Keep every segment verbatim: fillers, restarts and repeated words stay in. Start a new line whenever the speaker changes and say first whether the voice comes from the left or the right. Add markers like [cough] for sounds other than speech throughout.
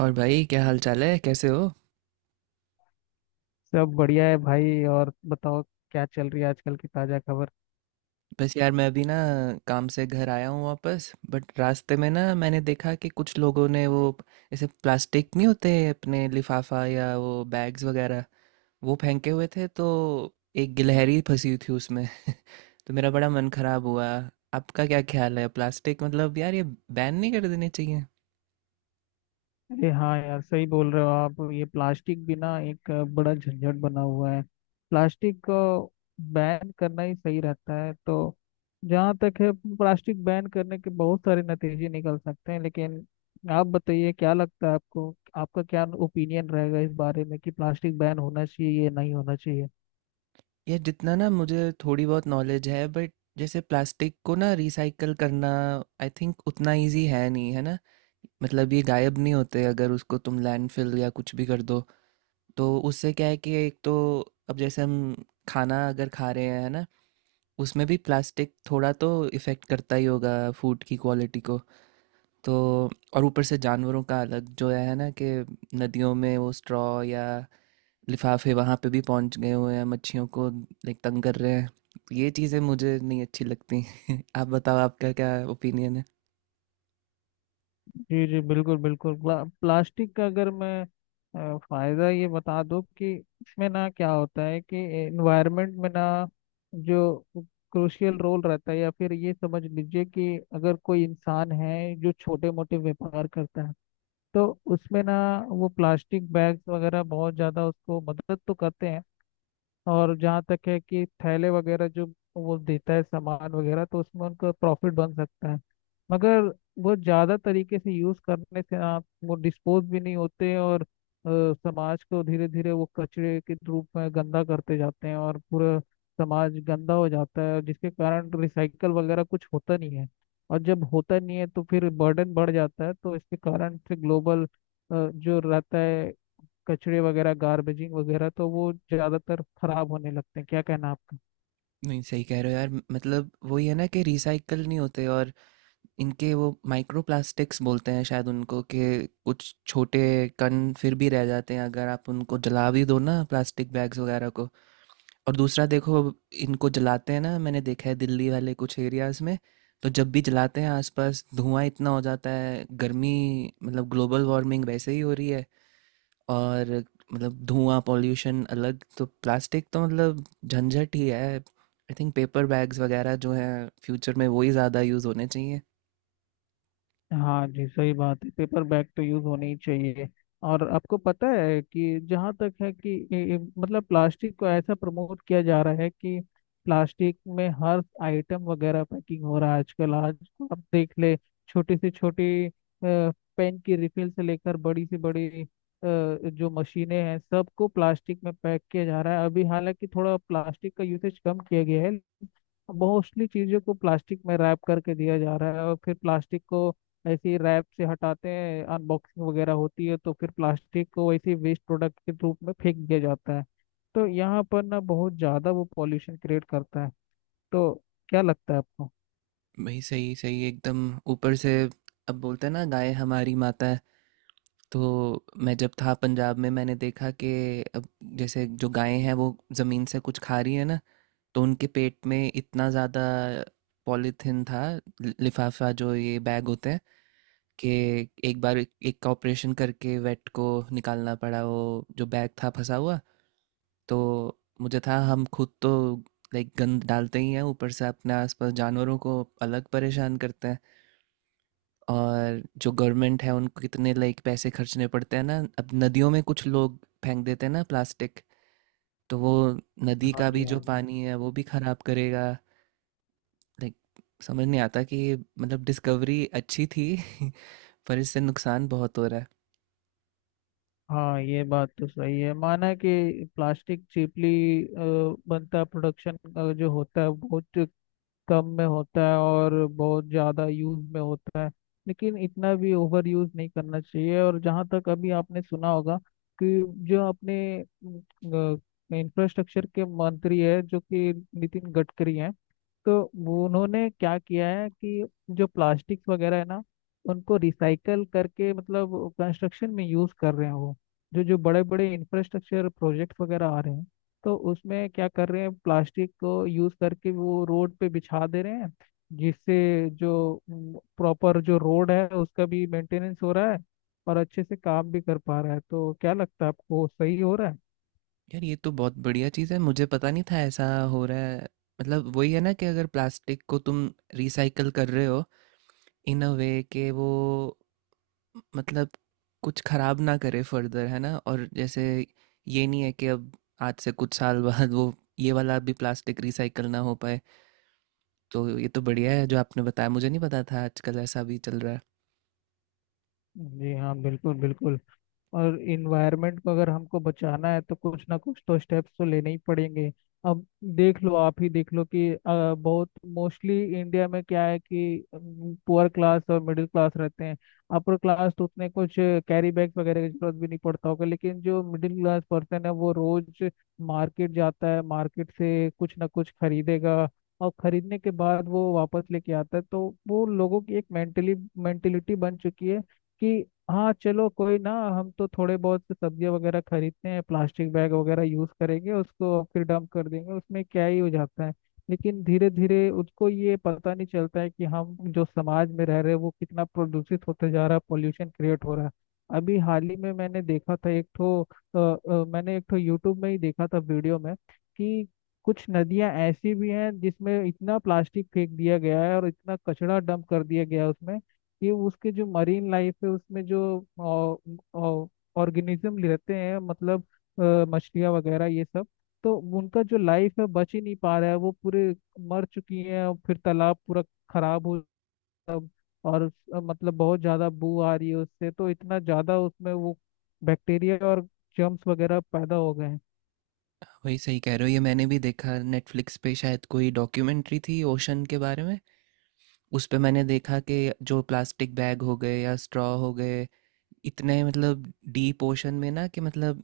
right: और भाई क्या हाल चाल है, कैसे हो?
left: सब बढ़िया है भाई। और बताओ क्या चल रही है आजकल की ताजा खबर?
right: बस यार मैं अभी ना काम से घर आया हूँ वापस। बट रास्ते में ना मैंने देखा कि कुछ लोगों ने वो ऐसे प्लास्टिक नहीं होते अपने, लिफाफा या वो बैग्स वगैरह, वो फेंके हुए थे। तो एक गिलहरी फंसी हुई थी उसमें [laughs] तो मेरा बड़ा मन खराब हुआ। आपका क्या ख्याल है, प्लास्टिक मतलब यार ये बैन नहीं कर देने चाहिए?
left: अरे हाँ यार, सही बोल रहे हो आप। ये प्लास्टिक भी ना एक अ, बड़ा झंझट बना हुआ है। प्लास्टिक को बैन करना ही सही रहता है तो जहाँ तक है, प्लास्टिक बैन करने के बहुत सारे नतीजे निकल सकते हैं, लेकिन आप बताइए क्या लगता है आपको, आपका क्या ओपिनियन रहेगा इस बारे में कि प्लास्टिक बैन होना चाहिए या नहीं होना चाहिए?
right: ये जितना ना मुझे थोड़ी बहुत नॉलेज है, बट जैसे प्लास्टिक को ना रिसाइकल करना आई थिंक उतना इजी है नहीं, है ना। मतलब ये गायब नहीं होते, अगर उसको तुम लैंडफिल या कुछ भी कर दो। तो उससे क्या है कि एक तो अब जैसे हम खाना अगर खा रहे हैं, है ना, उसमें भी प्लास्टिक थोड़ा तो इफ़ेक्ट करता ही होगा फूड की क्वालिटी को। तो और ऊपर से जानवरों का अलग जो है ना, कि नदियों में वो स्ट्रॉ या लिफाफे वहाँ पे भी पहुँच गए हुए हैं, मच्छियों को लाइक तंग कर रहे हैं। ये चीज़ें मुझे नहीं अच्छी लगती [laughs] आप बताओ, आपका क्या ओपिनियन है?
left: जी जी, बिल्कुल बिल्कुल। प्ला, प्लास्टिक का अगर मैं अ, फायदा ये बता दूं कि इसमें ना क्या होता है कि एनवायरनमेंट में ना जो क्रूशियल रोल रहता है, या फिर ये समझ लीजिए कि अगर कोई इंसान है जो छोटे मोटे व्यापार करता है तो उसमें ना वो प्लास्टिक बैग्स वगैरह बहुत ज़्यादा उसको मदद तो करते हैं। और जहाँ तक है कि थैले वगैरह जो वो देता है सामान वगैरह, तो उसमें उनका प्रॉफिट बन सकता है। मगर वो ज़्यादा तरीके से यूज़ करने से आप वो डिस्पोज भी नहीं होते, और अ, समाज को धीरे धीरे वो कचरे के रूप में गंदा करते जाते हैं और पूरा समाज गंदा हो जाता है, जिसके कारण रिसाइकल वगैरह कुछ होता नहीं है। और जब होता नहीं है तो फिर बर्डन बढ़ जाता है, तो इसके कारण से ग्लोबल जो रहता है, कचरे वगैरह, गार्बेजिंग वगैरह, तो वो ज्यादातर खराब होने लगते हैं। क्या कहना आपका?
right: नहीं, सही कह रहे हो यार। मतलब वही है ना, कि रिसाइकल नहीं होते, और इनके वो माइक्रो प्लास्टिक्स बोलते हैं शायद उनको, कि कुछ छोटे कण फिर भी रह जाते हैं अगर आप उनको जला भी दो ना प्लास्टिक बैग्स वगैरह को। और दूसरा देखो, इनको जलाते हैं ना, मैंने देखा है दिल्ली वाले कुछ एरियाज में। तो जब भी जलाते हैं आसपास धुआं इतना हो जाता है, गर्मी, मतलब ग्लोबल वार्मिंग वैसे ही हो रही है। और मतलब धुआं पॉल्यूशन अलग, तो प्लास्टिक तो मतलब झंझट ही है। आई थिंक पेपर बैग्स वगैरह जो हैं फ्यूचर में वही ज़्यादा यूज़ होने चाहिए।
left: हाँ जी, सही बात है। पेपर बैग तो यूज होनी ही चाहिए। और आपको पता है कि जहाँ तक है कि ए- ए- मतलब प्लास्टिक को ऐसा प्रमोट किया जा रहा है कि प्लास्टिक में हर आइटम वगैरह पैकिंग हो रहा है आजकल। आज आप देख ले छोटी से छोटी पेन की रिफिल से लेकर बड़ी से बड़ी अ, जो मशीनें हैं, सबको प्लास्टिक में पैक किया जा रहा है। अभी हालांकि थोड़ा प्लास्टिक का यूसेज कम किया गया है, मोस्टली चीज़ों को प्लास्टिक में रैप करके दिया जा रहा है, और फिर प्लास्टिक को ऐसे ही रैप से हटाते हैं, अनबॉक्सिंग वगैरह होती है, तो फिर प्लास्टिक को वैसे वेस्ट प्रोडक्ट के रूप में फेंक दिया जाता है। तो यहाँ पर ना बहुत ज़्यादा वो पॉल्यूशन क्रिएट करता है। तो क्या लगता है आपको?
right: वही, सही सही एकदम। ऊपर से अब बोलते हैं ना गाय हमारी माता है। तो मैं जब था पंजाब में, मैंने देखा कि अब जैसे जो गायें हैं वो ज़मीन से कुछ खा रही है ना, तो उनके पेट में इतना ज़्यादा पॉलीथिन था, लि- लिफाफा जो ये बैग होते हैं, कि एक बार एक एक का ऑपरेशन करके वेट को निकालना पड़ा, वो जो बैग था फंसा हुआ। तो मुझे था हम खुद तो लाइक गंद डालते ही हैं, ऊपर से अपने आसपास जानवरों को अलग परेशान करते हैं। और जो गवर्नमेंट है उनको कितने लाइक पैसे खर्चने पड़ते हैं ना, अब नदियों में कुछ लोग फेंक देते हैं ना प्लास्टिक। तो वो नदी
left: हाँ
right: का भी
left: जी,
right: जो
left: हाँ जी।
right: पानी है वो भी खराब करेगा। लाइक, समझ नहीं आता कि ये, मतलब डिस्कवरी अच्छी थी [laughs] पर इससे नुकसान बहुत हो रहा है।
left: हाँ ये बात तो सही है। माना कि प्लास्टिक चीपली बनता, प्रोडक्शन जो होता है बहुत कम में होता है और बहुत ज़्यादा यूज में होता है, लेकिन इतना भी ओवर यूज नहीं करना चाहिए। और जहाँ तक, अभी आपने सुना होगा कि जो अपने इंफ्रास्ट्रक्चर के मंत्री है जो कि नितिन गडकरी हैं, तो वो उन्होंने क्या किया है कि जो प्लास्टिक्स वगैरह है ना, उनको रिसाइकल करके मतलब कंस्ट्रक्शन में यूज कर रहे हैं। वो जो जो बड़े बड़े इंफ्रास्ट्रक्चर प्रोजेक्ट वगैरह आ रहे हैं, तो उसमें क्या कर रहे हैं, प्लास्टिक को यूज करके वो रोड पे बिछा दे रहे हैं, जिससे जो प्रॉपर जो रोड है उसका भी मेंटेनेंस हो रहा है और अच्छे से काम भी कर पा रहा है। तो क्या लगता है आपको, सही हो रहा है?
right: यार ये तो बहुत बढ़िया चीज़ है, मुझे पता नहीं था ऐसा हो रहा है। मतलब वही है ना, कि अगर प्लास्टिक को तुम रिसाइकल कर रहे हो इन अ वे के, वो मतलब कुछ खराब ना करे फर्दर, है ना। और जैसे ये नहीं है कि अब आज से कुछ साल बाद वो ये वाला भी प्लास्टिक रिसाइकल ना हो पाए। तो ये तो बढ़िया है जो आपने बताया, मुझे नहीं पता था आजकल ऐसा भी चल रहा है।
left: जी हाँ, बिल्कुल बिल्कुल। और इन्वायरमेंट को अगर हमको बचाना है तो कुछ ना कुछ तो स्टेप्स तो लेने ही पड़ेंगे। अब देख लो, आप ही देख लो कि अ, बहुत मोस्टली इंडिया में क्या है कि पुअर क्लास और मिडिल क्लास रहते हैं। अपर क्लास तो उतने कुछ कैरी बैग वगैरह की जरूरत भी नहीं पड़ता होगा, लेकिन जो मिडिल क्लास पर्सन है वो रोज मार्केट जाता है, मार्केट से कुछ ना कुछ खरीदेगा और खरीदने के बाद वो वापस लेके आता है। तो वो लोगों की एक मेंटली मेंटेलिटी बन चुकी है कि हाँ चलो कोई ना, हम तो थोड़े बहुत से सब्जियाँ वगैरह खरीदते हैं, प्लास्टिक बैग वगैरह यूज़ करेंगे उसको और फिर डंप कर देंगे, उसमें क्या ही हो जाता है। लेकिन धीरे धीरे उसको ये पता नहीं चलता है कि हम जो समाज में रह रहे हैं वो कितना प्रदूषित होते जा रहा है, पॉल्यूशन क्रिएट हो रहा है। अभी हाल ही में मैंने देखा था एक ठो अ, अ, मैंने एक ठो यूट्यूब में ही देखा था, वीडियो में, कि कुछ नदियां ऐसी भी हैं जिसमें इतना प्लास्टिक फेंक दिया गया है और इतना कचरा डंप कर दिया गया है उसमें, ये उसके जो मरीन लाइफ है उसमें जो ऑर्गेनिज्म रहते हैं, मतलब अ, मछलियाँ वगैरह ये सब, तो उनका जो लाइफ है बच ही नहीं पा रहा है, वो पूरे मर चुकी हैं। और फिर तालाब पूरा खराब हो सब, और अ, मतलब बहुत ज़्यादा बू आ रही है उससे, तो इतना ज़्यादा उसमें वो बैक्टीरिया और जर्म्स वगैरह पैदा हो गए हैं।
right: वही, सही कह रहे हो। ये मैंने भी देखा नेटफ्लिक्स पे, शायद कोई डॉक्यूमेंट्री थी ओशन के बारे में। उस पे मैंने देखा कि जो प्लास्टिक बैग हो गए या स्ट्रॉ हो गए, इतने मतलब डीप ओशन में ना, कि मतलब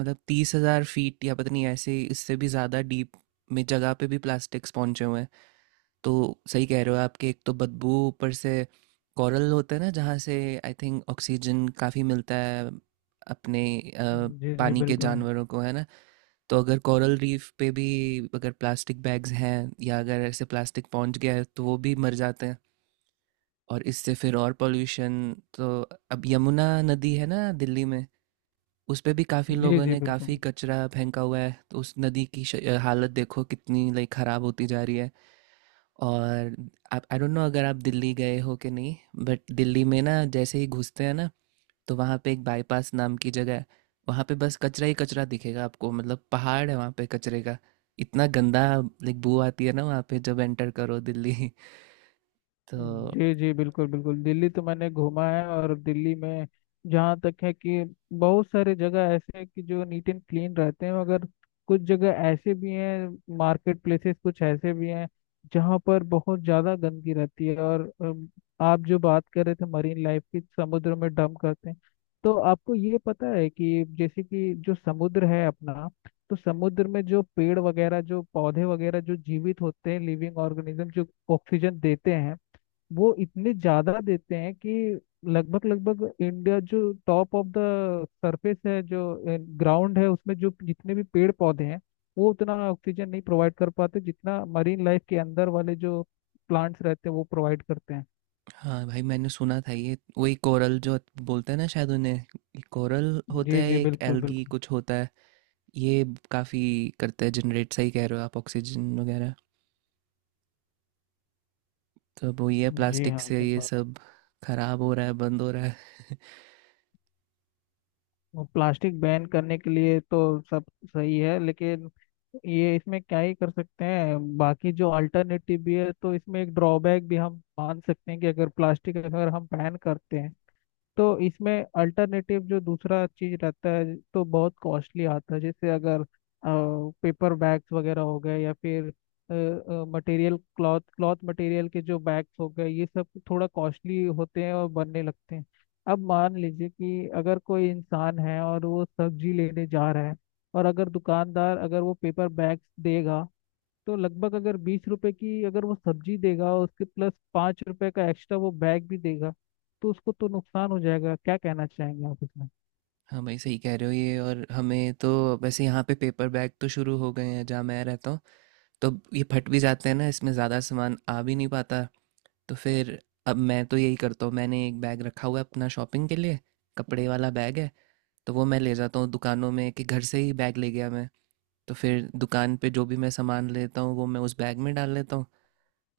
right: मतलब तीस हजार फीट या पता नहीं ऐसे इससे भी ज़्यादा डीप में जगह पे भी प्लास्टिक्स पहुंचे हुए हैं। तो सही कह रहे हो आपके, एक तो बदबू, ऊपर से कोरल होता है ना, जहाँ से आई थिंक ऑक्सीजन काफ़ी मिलता है अपने अ,
left: जी जी
right: पानी के
left: बिल्कुल।
right: जानवरों को, है ना। तो अगर कोरल रीफ पे भी अगर प्लास्टिक बैग्स हैं या अगर ऐसे प्लास्टिक पहुंच गया है तो वो भी मर जाते हैं, और इससे फिर और पोल्यूशन। तो अब यमुना नदी है ना दिल्ली में, उस पे भी काफ़ी
left: जी
right: लोगों
left: जी
right: ने
left: बिल्कुल।
right: काफ़ी कचरा फेंका हुआ है, तो उस नदी की श- अ, हालत देखो कितनी लाइक ख़राब होती जा रही है। और आप, आई डोंट नो अगर आप दिल्ली गए हो कि नहीं, बट दिल्ली में ना जैसे ही घुसते हैं ना तो वहाँ पे एक बाईपास नाम की जगह है। वहाँ पे बस कचरा ही कचरा दिखेगा आपको, मतलब पहाड़ है वहाँ पे कचरे का, इतना गंदा। लाइक बू आती है ना वहाँ पे जब एंटर करो दिल्ली [laughs] तो
left: जी जी, बिल्कुल बिल्कुल। दिल्ली तो मैंने घूमा है, और दिल्ली में जहाँ तक है कि बहुत सारे जगह ऐसे हैं कि जो नीट एंड क्लीन रहते हैं, मगर कुछ जगह ऐसे भी हैं, मार्केट प्लेसेस कुछ ऐसे भी हैं जहाँ पर बहुत ज़्यादा गंदगी रहती है। और अम, आप जो बात कर रहे थे मरीन लाइफ की, समुद्र में डंप करते हैं, तो आपको ये पता है कि जैसे कि जो समुद्र है अपना, तो समुद्र में जो पेड़ वगैरह जो पौधे वगैरह जो जीवित होते हैं, लिविंग ऑर्गेनिज्म, जो ऑक्सीजन देते हैं, वो इतने ज्यादा देते हैं कि लगभग लगभग इंडिया जो टॉप ऑफ द सरफेस है, जो ग्राउंड है, उसमें जो जितने भी पेड़ पौधे हैं वो उतना ऑक्सीजन नहीं प्रोवाइड कर पाते जितना मरीन लाइफ के अंदर वाले जो प्लांट्स रहते हैं वो प्रोवाइड करते हैं।
right: हाँ भाई, मैंने सुना था ये वही कोरल जो बोलते हैं ना, शायद उन्हें कोरल होता
left: जी
right: है,
left: जी
right: एक
left: बिल्कुल
right: एल्गी
left: बिल्कुल।
right: कुछ होता है। ये काफ़ी करता है जनरेट, सही कह रहे हो आप, ऑक्सीजन वगैरह। तो अब वही है,
left: जी
right: प्लास्टिक
left: हाँ,
right: से
left: सही
right: ये
left: बात।
right: सब खराब हो रहा है, बंद हो रहा है [laughs]
left: वो प्लास्टिक बैन करने के लिए तो सब सही है, लेकिन ये इसमें क्या ही कर सकते हैं। बाकी जो अल्टरनेटिव भी है तो इसमें एक ड्रॉबैक भी हम मान सकते हैं कि अगर प्लास्टिक अगर हम बैन करते हैं, तो इसमें अल्टरनेटिव जो दूसरा चीज रहता है तो बहुत कॉस्टली आता है। जैसे अगर पेपर बैग्स वगैरह हो गए, या फिर मटेरियल, क्लॉथ क्लॉथ मटेरियल के जो बैग्स हो गए, ये सब थोड़ा कॉस्टली होते हैं और बनने लगते हैं। अब मान लीजिए कि अगर कोई इंसान है और वो सब्जी लेने जा रहा है, और अगर दुकानदार अगर वो पेपर बैग्स देगा, तो लगभग अगर बीस रुपए की अगर वो सब्जी देगा और उसके प्लस पाँच रुपए का एक्स्ट्रा वो बैग भी देगा, तो उसको तो नुकसान हो जाएगा। क्या कहना चाहेंगे आप इसमें?
right: हाँ भाई, सही कह रहे हो ये। और हमें तो वैसे, यहाँ पे पेपर बैग तो शुरू हो गए हैं जहाँ मैं रहता हूँ। तो अब ये फट भी जाते हैं ना, इसमें ज़्यादा सामान आ भी नहीं पाता। तो फिर अब मैं तो यही करता हूँ, मैंने एक बैग रखा हुआ है अपना शॉपिंग के लिए, कपड़े वाला बैग है। तो वो मैं ले जाता हूँ दुकानों में, कि घर से ही बैग ले गया मैं। तो फिर दुकान पे जो भी मैं सामान लेता हूँ वो मैं उस बैग में डाल लेता हूँ।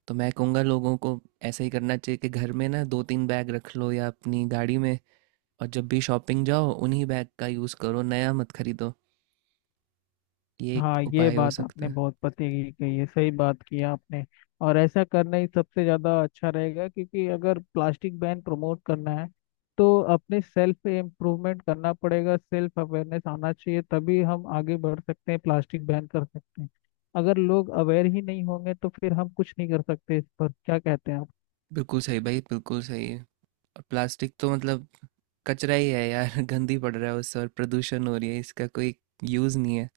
right: तो मैं कहूँगा लोगों को ऐसा ही करना चाहिए, कि घर में ना दो तीन बैग रख लो या अपनी गाड़ी में, और जब भी शॉपिंग जाओ उन्हीं बैग का यूज़ करो, नया मत खरीदो। ये एक
left: हाँ, ये
right: उपाय हो
left: बात
right: सकता
left: आपने
right: है।
left: बहुत पते की कही है, सही बात की है आपने। और ऐसा करना ही सबसे ज्यादा अच्छा रहेगा, क्योंकि अगर प्लास्टिक बैन प्रमोट करना है तो अपने सेल्फ इम्प्रूवमेंट करना पड़ेगा, सेल्फ अवेयरनेस आना चाहिए, तभी हम आगे बढ़ सकते हैं, प्लास्टिक बैन कर सकते हैं। अगर लोग अवेयर ही नहीं होंगे तो फिर हम कुछ नहीं कर सकते। इस पर क्या कहते हैं आप?
right: बिल्कुल सही भाई, बिल्कुल सही है। और प्लास्टिक तो मतलब कचरा ही है यार [laughs] गंदी पड़ रहा है उससे और प्रदूषण हो रही है, इसका कोई यूज़ नहीं है।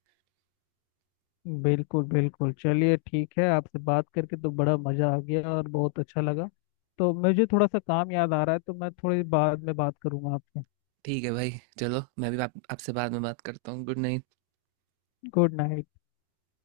left: बिल्कुल बिल्कुल। चलिए ठीक है, आपसे बात करके तो बड़ा मज़ा आ गया और बहुत अच्छा लगा। तो मुझे थोड़ा सा काम याद आ रहा है, तो मैं थोड़ी बाद में बात करूंगा आपसे।
right: ठीक है भाई, चलो मैं भी आप आपसे बाद में बात करता हूँ। Good night.
left: Good night.